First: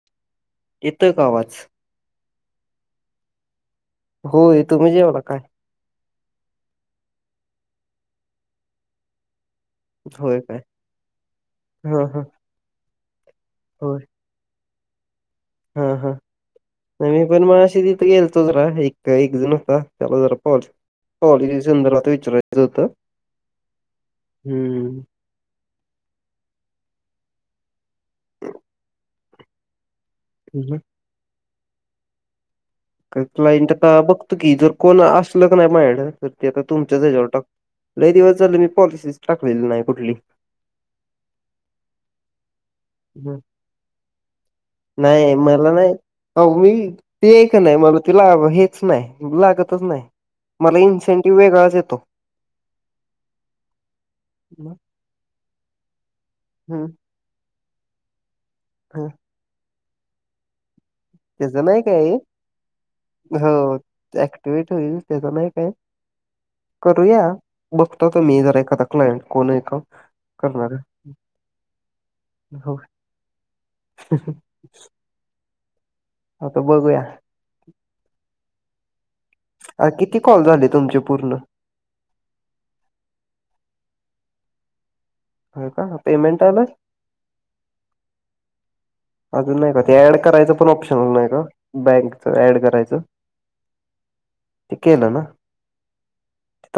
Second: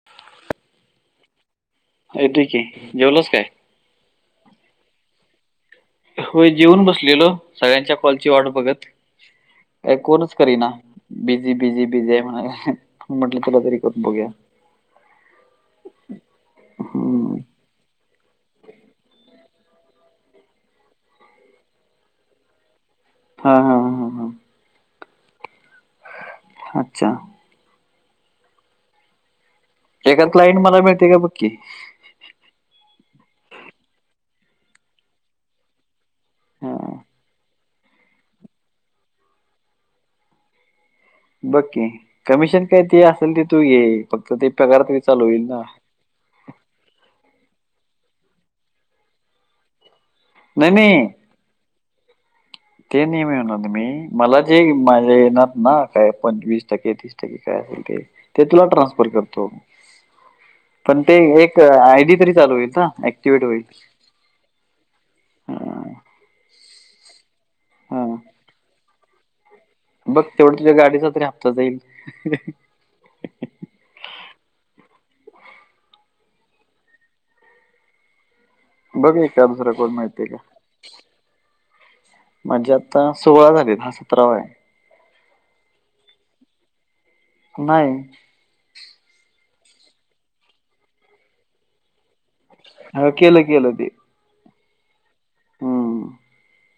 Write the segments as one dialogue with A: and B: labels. A: [unintelligible]
B: येतोय का आवाज?
A: येतोय कि जेवलास काय?
B: हो तुम्ही जेवला काय?
A: होय, जेऊन बसलेलो सगळ्यांच्या कॉलची वाट बघत. कोणच
B: होय काय
A: करीना, बिझी, बिझी,
B: हा
A: बिझी हाय
B: हा
A: म्हणाला. म्हटलं तुला तरी करून
B: होय
A: बघूया.
B: हा, हा नाही मी
A: हम्म.
B: पण मगाशी बी केलतो जरा, एक, एक जण होता. त्याला जरा कॉल पॉलिसी संदर्भात विचारायचं होतं.
A: हा, हा. हा
B: हम्म.
A: अच्छा. एका क्लाइंट मला मिळतय का बघ कि.
B: का, क्लायंट आता बघतो की, जर कोण असलं कनाय मायाकड तर ते आता
A: हा,
B: तुमच्याच हेच्यावर टाकतो. लही दिवस झाल मी पॉलिसीच टाकलेली नाही कुठली.
A: बघकी, कमिशन काय ते असेल
B: हं.
A: ते तू घे, फक्त ते पगारातरी चालू होईल ना.
B: हो, मी ते एक कनाय मला तिला हेच नाही लागतच नाही
A: नाही
B: मला
A: नाही
B: इन्सेंट ती वेगळाच येतो.
A: ते नाही म्हणालोय मी, मला जे माझे येणार ना काय पण वीस
B: हम्म
A: टक्के तीस टक्के. काय असेल ते, ते तुला ट्रान्सफर करतो. पण ते एक
B: त्याचं नाही
A: आयडी तरी चालू होईल ना ऍक्टिवेट होईल
B: ऍक्टिवट होईल त्याच नाही काय
A: हा,
B: करूया
A: हा.
B: बघतो तुम्ही जरा एखादा क्लायंट कोण आहे का
A: बघ तेवढं तुझ्या
B: करणार आहे.
A: गाडीचा तरी हप्ता जाईल
B: हम् ह आता बघूया
A: बघ एकान दुसर
B: आ
A: कोण
B: किती
A: मिळते का
B: कॉल झाले तुमचे पूर्ण
A: माझीआता सोळा झाले हा सतरावा आहे
B: होय कापेमेंट आलात
A: नाही
B: अजून नाही का ते ऍड करायचं पण ऑप्शन नाही का बँकच ऍड करायचं
A: हा, केलं केलं ते
B: ते केलं ना
A: हम्म.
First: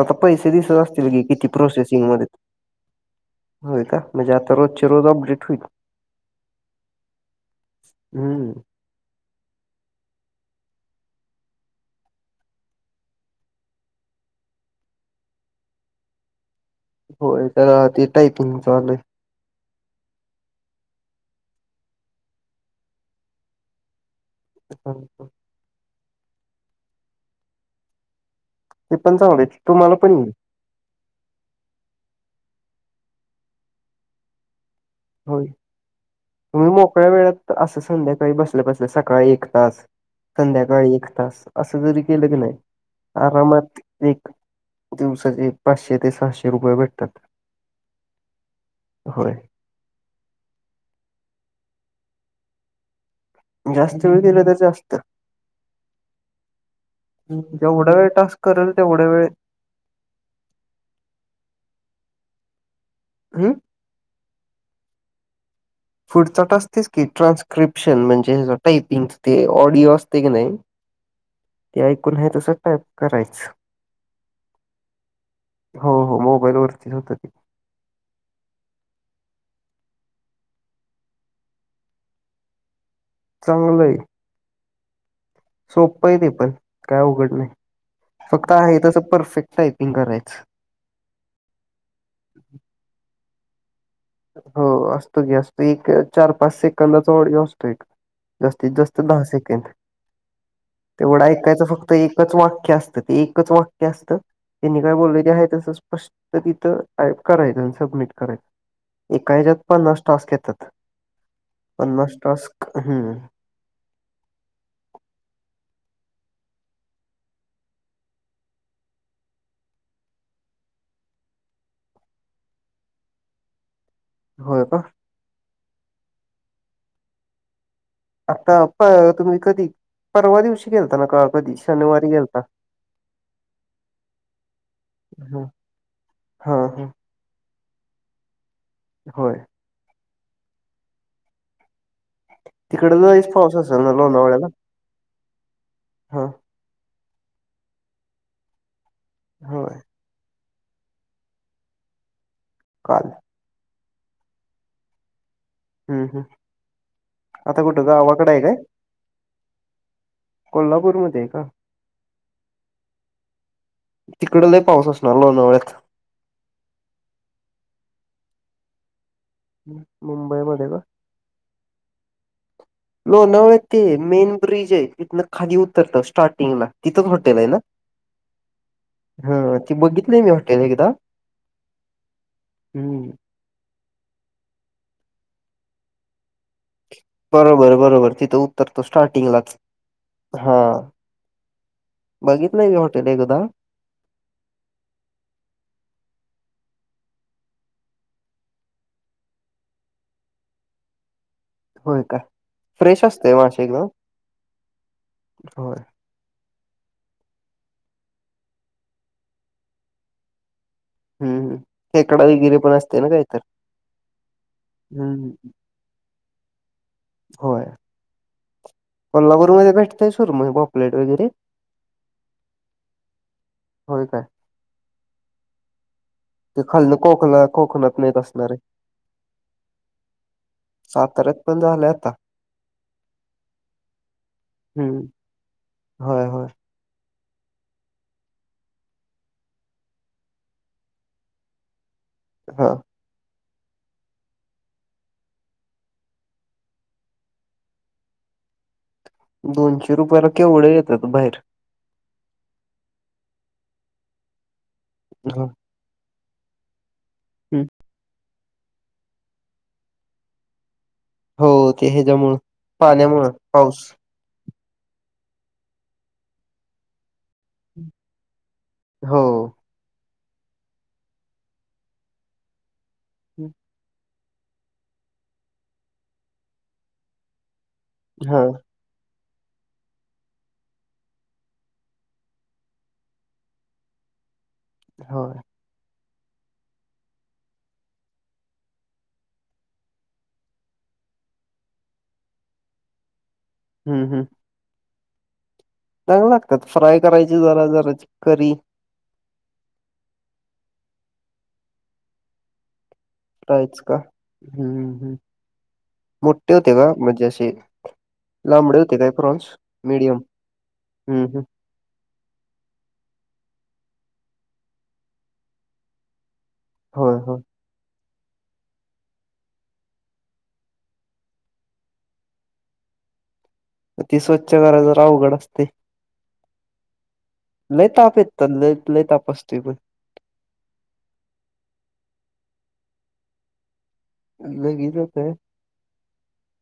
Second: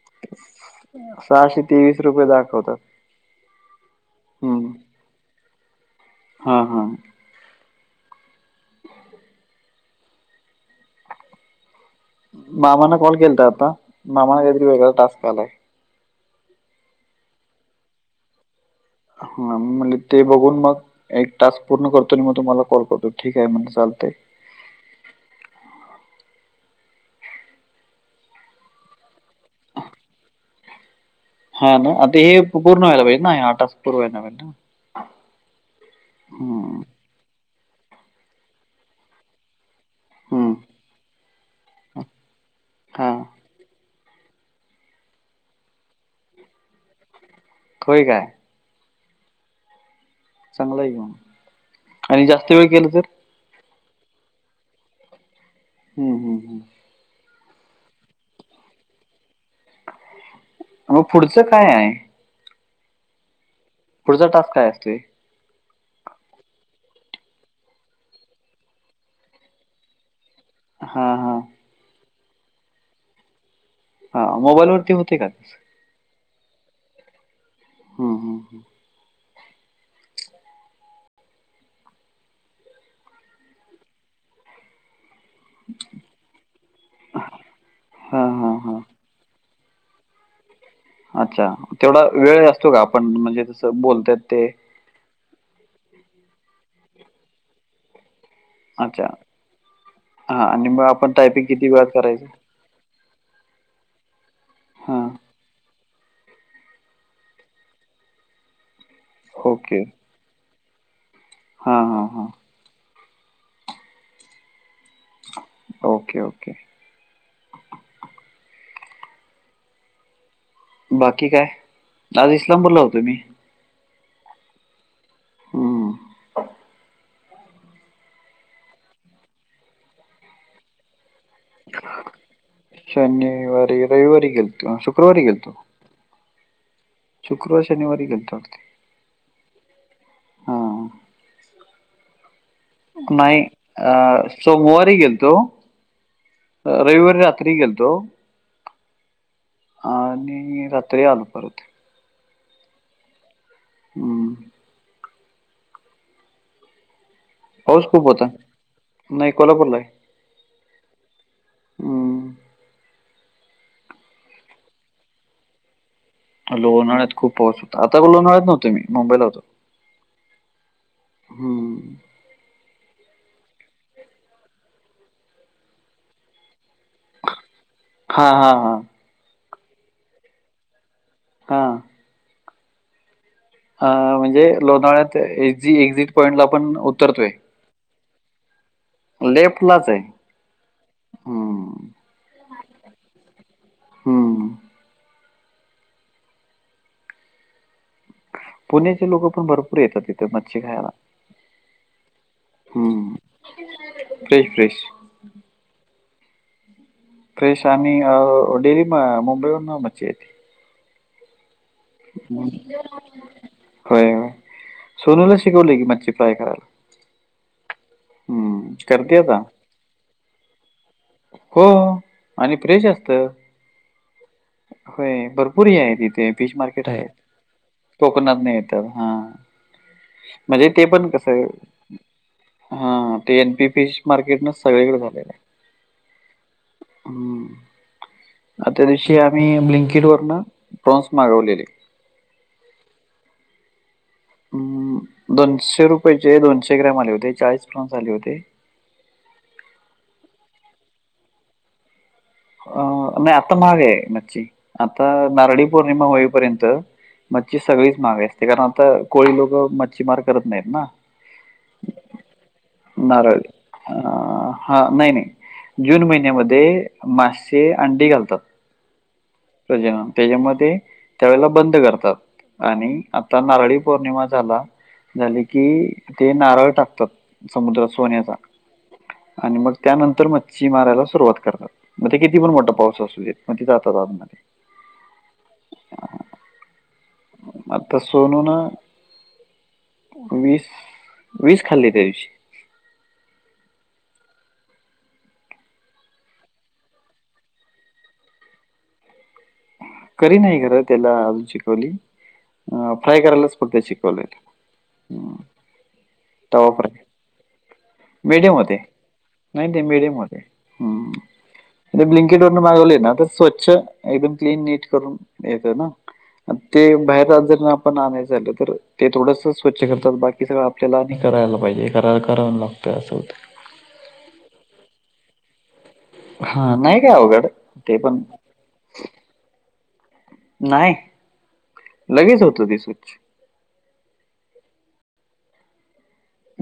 B: आता पैसे दिसत असतील की किती
A: सहाशे तेवीस
B: प्रोसेसिंग
A: रुपये
B: मध्येत
A: दाखवतात
B: होय का म्हणजे आता
A: हम्म.
B: रोजचे रोज अपडेट होईल
A: हा हा
B: हम्म
A: मामाना कॉल केलाता आता मामा वेगळं काहीतरी टास्क आलाय
B: होय का ते टायपिंगचा आलय
A: ह मामा म्हणले ते बघून मग एक टास्क पूर्ण करतो आणि मग तुम्हाला कॉल करतो ठीक आहे म्हणलं चालतय
B: [unintelligible] ते पण चांगलं तुम्हाला पण येईल
A: हा ना आता हे पूर्ण व्हायला पाहिजे ना हा टास्क पूर्ण व्हायला पाहिजे ना
B: होय तुम्ही
A: हम्म.
B: मोकळ्या वेळात असं संध्याकाळी बसल्या बसल्या सकाळी एक तास
A: हम्म.
B: संध्याकाळी एक तास असं जरी केलं की नाही
A: हा.
B: आरामात एक दिवसाचे पाचशे ते सहाशे रुपये भेटतात
A: होय काय
B: होय
A: चांगला आहे कि मग आणि जास्त वेळ केलं तर
B: जास्त वेळ केल तर जास्त
A: हम्म हम् हम्
B: जेवढा वेळ टास्क करेल तेवढा वेळ
A: वो पुढचं काय आहे
B: हम
A: पुढचा टास्क काय असतोय
B: पुढचा टास्क तेच की ट्रान्स्क्रिप्शन म्हणजे टायपिंग ते ऑडिओ असते की नय
A: हा हा
B: ते ऐकून हे तसंच टाईप करायच
A: हा मोबाईल वरती होते का तसं
B: हो हो मोबाईल वरती होतय ते
A: हम् हम
B: चांगलय सोपं आहे ते पण काय अवघड नाही
A: हां,
B: फक्त
A: हां,
B: आहे
A: हां.
B: तस परफेक्ट टायपिंग करायच
A: अच्छा तेवढा वेळ असतो का आपण म्हणजे तसं बोलत्यात
B: हो असतो की असत एक चार पाच सेकंदाचा ऑडिओ असतो एक. जास्तीत जास्त
A: अच्छा.
B: दहा सेकंड.
A: हां आणि मग आपण
B: तेवढं
A: टायपिंग
B: ऐकायचं
A: किती वेळात
B: फक्त
A: करायचं?
B: एकच वाक्य असतं ते एकच वा क्य असत त्यांनी काय
A: हां.
B: बोललेल ते हाय तसं स्पष्ट तिथं करायचं सबमिट करायचं एका ह्याच्यात
A: ओके.
B: पन्नास टास्क येतात,
A: हां, हां,
B: पन्नास
A: हां.
B: टास्क हम्म
A: ओके ओके. बाकी काय? आज इस्लामपूरला होतो मी.
B: होय का.
A: हम्म.
B: आता प तुम्ही कधी परवा दिवशी गेलता ना का कधी शनिवारी गेलता
A: शनिवारी रविवारी गेलतो, शुक्रवारी गेलतो.
B: हा हा.
A: शुक्रवार शनिवारी गेलतो [unintelligible]
B: होय.
A: हा
B: तिकडे लईच
A: नाही
B: पाऊस असेल ना
A: अ
B: लोणावळ्याला
A: सोमवारी गेलतो
B: हा
A: अह रविवारी रात्री गेलतो
B: होय.
A: आणि रात्री आलो परत.
B: काल
A: हम्म.
B: हम्म हम्म. आता
A: पाऊस
B: कुठं
A: खूप होता
B: गावाकड आहे काय?
A: नाही कोल्हापूरला आहे
B: कोल्हापूरमध्ये आहे का?
A: हम्म.
B: तिकड लय पाऊस असणार लोणावळ्यात!
A: लोणावळ्यात खूप पाऊस होता आता लोणावळ्यात नव्हतो मी मुंबईला होतो.
B: मुंबई मध्ये का?
A: हम्म.
B: लोणावळ्यात ते मेन ब्रिज आहे तिथन खाली उतरतं स्टार्टिंगला तिथच हॉटेल आहे ना.
A: हां, हां, हां.
B: हा ती बघितलय मी हॉटेल एकदा.
A: हा.
B: हम्म.
A: अ म्हणजे लोणाळ्यात एकझी एक्झिट पॉइंट ला पण उतरतोय.
B: बरोबर बरोबर तिथं उतरतो स्टार्टिंगलाच
A: लेफ्टलाच आहे.
B: हा.
A: हं,
B: बघितलंय मी हॉटेल एकदा
A: हम्म. पुण्याचे लोक पण भरपूर येतात तिथ मच्छी खायला.
B: होय का, फ्रेश
A: हं.
B: असते मासे एकदम.
A: Fresh, fresh.
B: होय.
A: फ्रेश आणि अह डेली मुंबईवरन मच्छी येते.
B: हम्म हम्म.
A: हम्म होय होय.
B: हम्म
A: सुरूला शिकवलय की मच्छी फ्राय करायला
B: होय,
A: हम्म. करते आता
B: कोल्हापूरमध्ये भेटतय सुरमई, पापलेट वगैरे?
A: हो आणि फ्रेश असत.
B: होय काय.
A: ह होय भरपूर हे आहे तिथे फिश
B: ते
A: मार्केट
B: खालन
A: आहे
B: कोकणा कोकणात नेत
A: कोकणातन
B: असणार आहे
A: येत, हा. म्हणजे ते पण
B: साताऱ्यात
A: कसंये?
B: पण झालंय आता
A: हा, ते एन पी फिश मार्केट न सगळीकडे
B: हम्म
A: झालेलं आहे.
B: होय होय.
A: हं, आ त्या दिवशी आम्ही ब्लिंकइट वरन प्रॉन्स मागवलेले.
B: ह,
A: अं, दोनशे रुपयाचे दोनशे ग्रॅम आले होते, चाळीस प्रॉन्स आले होते.
B: दोनशे रुपयाला केवढे येतात बाहेर.
A: अ नाही आता महाग आहे मच्छी. आता
B: ह
A: नारळी पौर्णिमा होईपर्यंत मच्छी
B: हम्म
A: सगळीच महाग असते. कारण आता कोळी लोक मच्छीमार करत नाहीत ना.
B: हो. ते हेच्यामुळं, पाण्यामुळं
A: नारळ
B: पाऊस.
A: अ हा. नाही नाही जून महिन्यामध्ये मासे अंडी घालतात.
B: हो.
A: प्रजनन, त्याच्यामुळे ते त्यावेळेला बंद करतात आणि आता नारळी पौर्णिमा झाला- झाली की, ते नारळ टाकतात समुद्रात सोन्याचा.
B: हा
A: आणि मग त्यानंतर मच्छी मारायला सुरुवात करतात. म ते किती पण मोठा पाऊस असू दे. म ते जातात आतमध्ये.
B: हो.
A: म आता सोनून वीस, वीस खाल्ली त्या दिवशी.
B: हं हं. चांग लागतात. फ्राय करायची जरा जरा ची करी
A: करी नाही खर त्याला अजून शिकवली. अ फ्राय करायला फक्त
B: फ्रायच का
A: शिकवले. अं
B: मोट्ठे होते का? म्हणजे असे लांबडे होते काय प्रॉन्स?
A: नाही ते मिडियम
B: मीडीयम,
A: होते हम्म.
B: हं हं.
A: ते ब्लिंकेटवरन मागवले ना तर स्वच्छ एकदम क्लीन नीट करून येतंना. म ते
B: होय होय
A: बाहेरन जर आप पण आणायचं झालं तर, ते थोडस स्वच्छ करतात बाकी सगळं आपल्याला आणि करायला पाहिजे. करा करा लाग त. अस होत.
B: म ती स्वच्छ करायच तर अवघड असतेय.
A: हा, नाही काय अवघड ते
B: ताप
A: पण.
B: येतात लय लय ताप असतोय पण
A: नाही. लगेच होत ते स्वच्छ.
B: अन लगीच होतय.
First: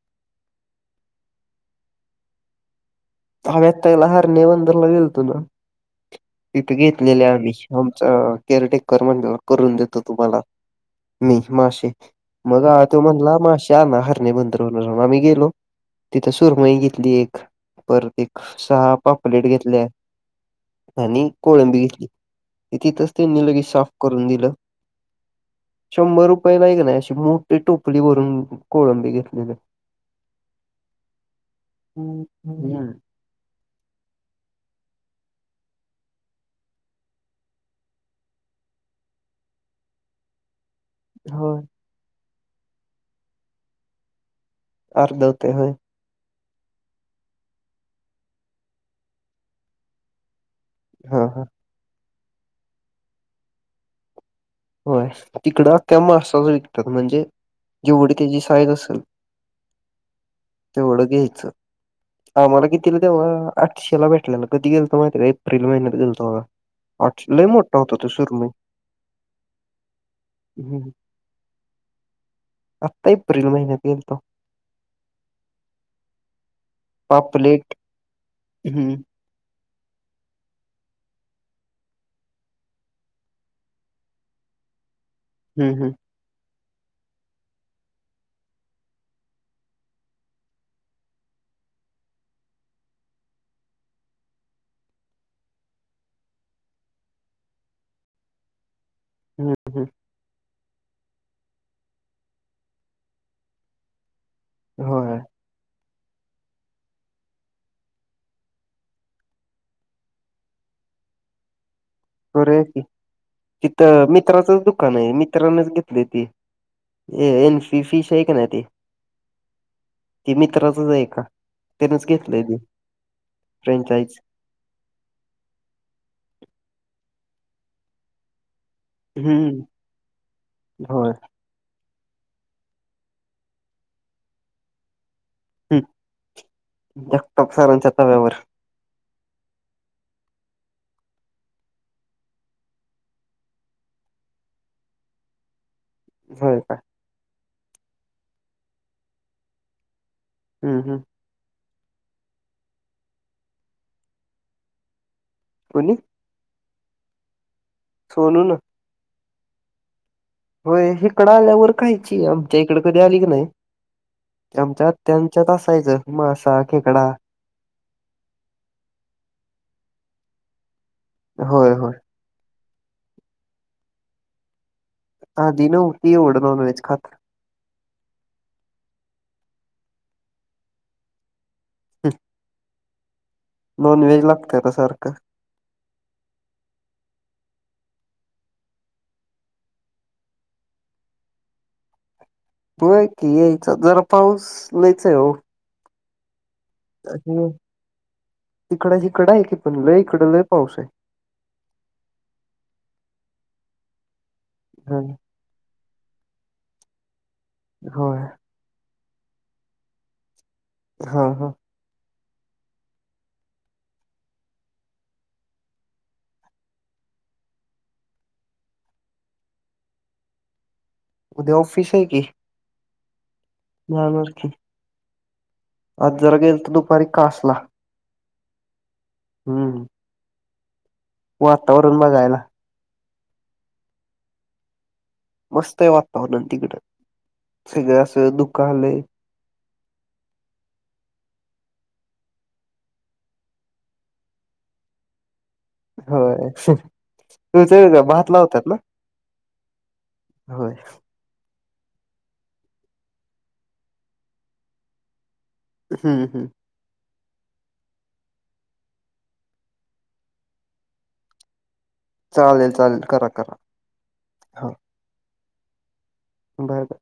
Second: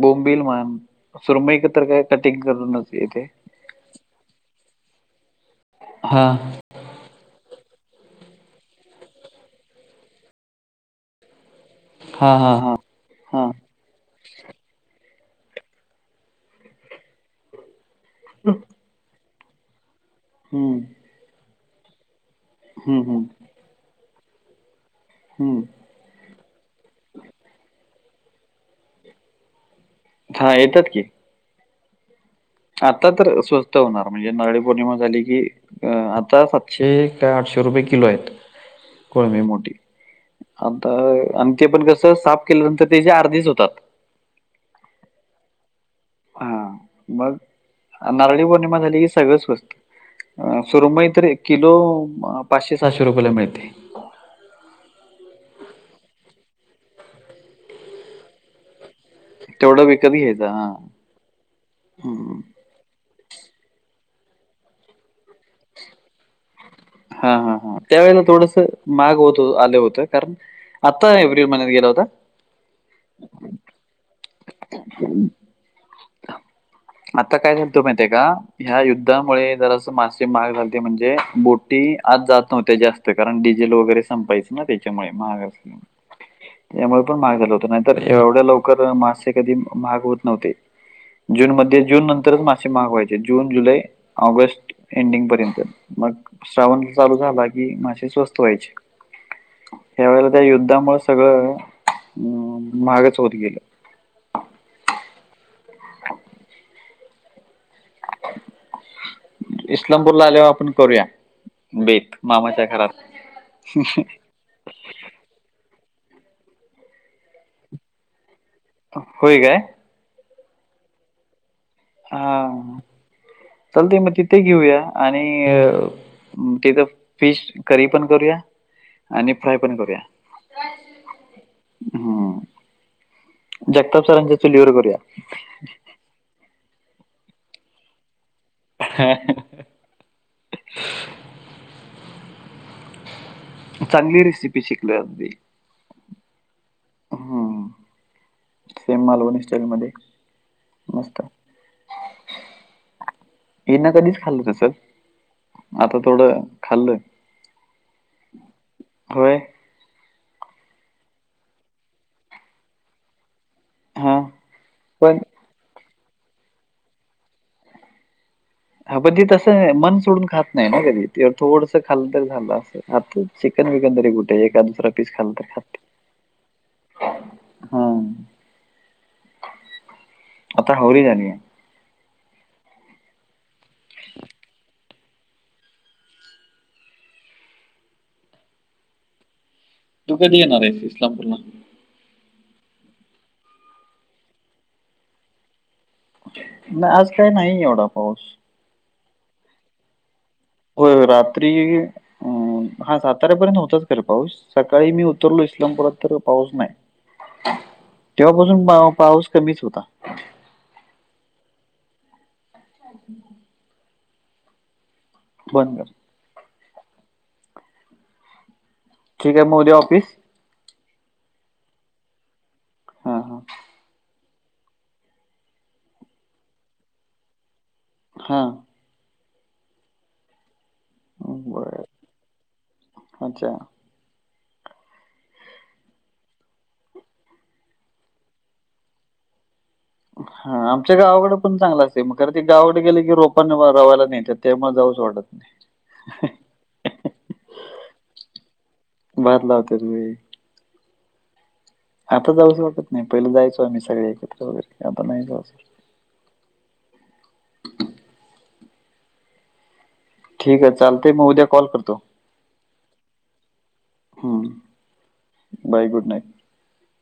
A: बोंबिल म्हण, सुरमईक तर काय कटिंग करूनच येते.
B: हव्यात पैला हरणे बंदरला गेलतो ना.
A: हा,
B: तिथं घेतलेले आम्ही, आमचा केअरटेकर म्हणी करून देतो तुम्हाला. मी मासे,
A: हा हा
B: मग अ
A: हा
B: त्यो म्हणला
A: हा
B: माशे ते आणा हरनी बंदरवरन. आम्ही गेलो तित सुरमई घेतली एक. परत एक- सहा पापलेट घेतल्या.
A: हं.
B: आणि कोळंबी घेतली. ती
A: हम्म
B: तिथच
A: हम्म
B: त्यांनी लगेच साफ करून दिलं.
A: हं.
B: शंभर रुपयेलाय क नाही अशी मोठी टोपली भरून कोळंबी घेतलेली.
A: हा येतात की.
B: हं,
A: आता तर स्व त होणार म्हणजे नारळी पौर्णिमा झाली की अ आता सातशे ते आठशे रुपये किलो आहेत. कोळमे मोठी. आता अन
B: होय
A: ते पण कसं साफ केल्यानंतर त्याच्या अर्धीच होतात.
B: अर्ध होते व्हय.
A: हा मग नारळी पौर्णिमा झाली की सगळंच स्वस्थ. अ सुरमई तर
B: हा
A: एक
B: हा
A: किलो पाचशे सहाशे रुपयला मिळते.
B: होय तिकडं अख्ख्या मासा विकतात म्हणजे जेवडी त्यांची साईज असल.
A: तेवढं विकत घ्यायं हा.
B: तेवढं द्यायचं. आम्हाला कितीला तेव्हा आठशेला भेटलेला. कधी गेलतो माहिती आहे का एप्रिल महिन्यात गेलतो बघा. आठ लय
A: हा-हा-हा
B: मोठा होता तो
A: त्यावेेळेला
B: सुरमई
A: थोडस माहाग होत आलं होते. कारण
B: हम्म.
A: आता एप्रिल महिन्यात गेला होता.
B: आत्ता एप्रिल महिन्यात गेलतो
A: [unintelligible] आता काय
B: पापलेट
A: झालतं माहिती आहे का ह्या
B: हम्म.
A: युद्धा मुळे जरासं मासे महाग झालंते म्हणजे बोटी आत जात नव्हत्या जास्त कारण डिजेल वगैरे संपायच. मग त्याच्यामुळे महाग
B: हम्म.
A: त्यामुळे पण महाग झालं होत नाहीतर एवढ्या लवकर मासे कधी महाग होत नव्हते. जून मध्ये जून नंतरच मासे महाग व्हयंचे जून, जुलै, ऑगस्ट एंडिंग पर्यंत मग श्रावण चालू झाला की मासे स्वस्त व्हायचे.
B: हम्म. हम्म.
A: ह्या वेळेला त्या युद्धा मुळ सगळं अं महागच होत गेलं.
B: व्हय.
A: [unintelligible] इस्लामपूरला आल्यावर आपण करूया बेत. मामाच्या घरात.
B: मित्राचच दुकान आहे मित्रानच घेतले ते ए एन फी फिश आहे की नाही ते.
A: होय काय?
B: ते मित्राचच आहे का त्यानेच
A: हा
B: घेतलंय की ते फ्रँचाइज.
A: ते घेऊया आणि अं तिथ फिश करी पण करूया. आणि फ्राय
B: हम्म.
A: पण करूया.
B: होय
A: हम्म जगताप सरांच्या चुलीवर करूया.
B: हम्मं जगताप सरांच्या तव्यावर.
A: [unintelligible] चांगली रेसिपी शिकलोय अगदी.
B: व्हय का?
A: हम्म सेम मालवणी स्टाईल मध्ये.
B: हम्म-हम्म.
A: ये ना कधीच खाल्लं नसल.
B: कोणी
A: आता थोड खाल्लं.
B: सोलून.
A: होय.
B: होय इकडं आल्यावर खायची आमच्या इकडे कधी आल की न्हाय
A: हा
B: की आमच्या आत्या
A: पण
B: त्यात असायचं मासा खेकडा.
A: हा प ते तसं आहे मन सोडून खात नाही ना कधी ते
B: होय
A: थोडस
B: होय
A: खाल्ल ते खाल्ल असेल मात्र चिकन विकन तरी कुठे एकाद दुसर.
B: आधी न्हवती एवढ नॉनव्हेज खात.
A: हं आता हावरी झालीय.
B: [inaudible] नॉन व्हेज लागतय आता सारख.
A: तू कधी येणार आहेस इस्लामपूरला?
B: होय की यायच जरा पाऊस लईच आहे हो.
A: नाही आज काय नाहीय एवढा पाऊस.
B: तिकडजिकडं आहे की पण लयी इकड लयी.
A: हो रात्री अं हा साताऱ्यापर्यंत नव्हताच खर पाऊस. सकाळी मी
B: ह
A: उतरलो इस्लामपुरात तर पाऊस नाही
B: होय
A: तेव्हा बाऊ पाऊस कमीच होता.
B: हा हा!
A: चार्जिंग नाहीय. [inaudible] ठीक आहे म उद्या ऑफिस?
B: उद्या ऑफिस आहे की.
A: हा हा!
B: जाणार की. आज जरा गेलतो तर दुपारी कांसला.
A: हा!
B: हूं!
A: बरं.
B: वातावरण बघायला.
A: अच्छा.
B: मस्तय हे वातावरण तिकड सगळ असं धुकं आलंय.
A: हं आमच्या गावाकडे पण चांगल असते मग खर ते गावाकडे गेले की रोपांने रवायला नत्यात त्यामुळे जाऊच वाटत [inaudible]
B: होय [unintelligible] भात लावत्यांत ना?
A: भात लावतात वेळी.
B: होय!
A: आता जाऊच वाटत नाही पहिलं जायचो आम्ही सगळे एकत्र वगैरे आता नाही जाऊ.
B: हूं हूं!
A: ठीक आहे चालतय म उद्या कॉल करतो!
B: चालेल चालेल करा करा
A: हं.
B: ह.
A: Bye good night.
B: Bye bye.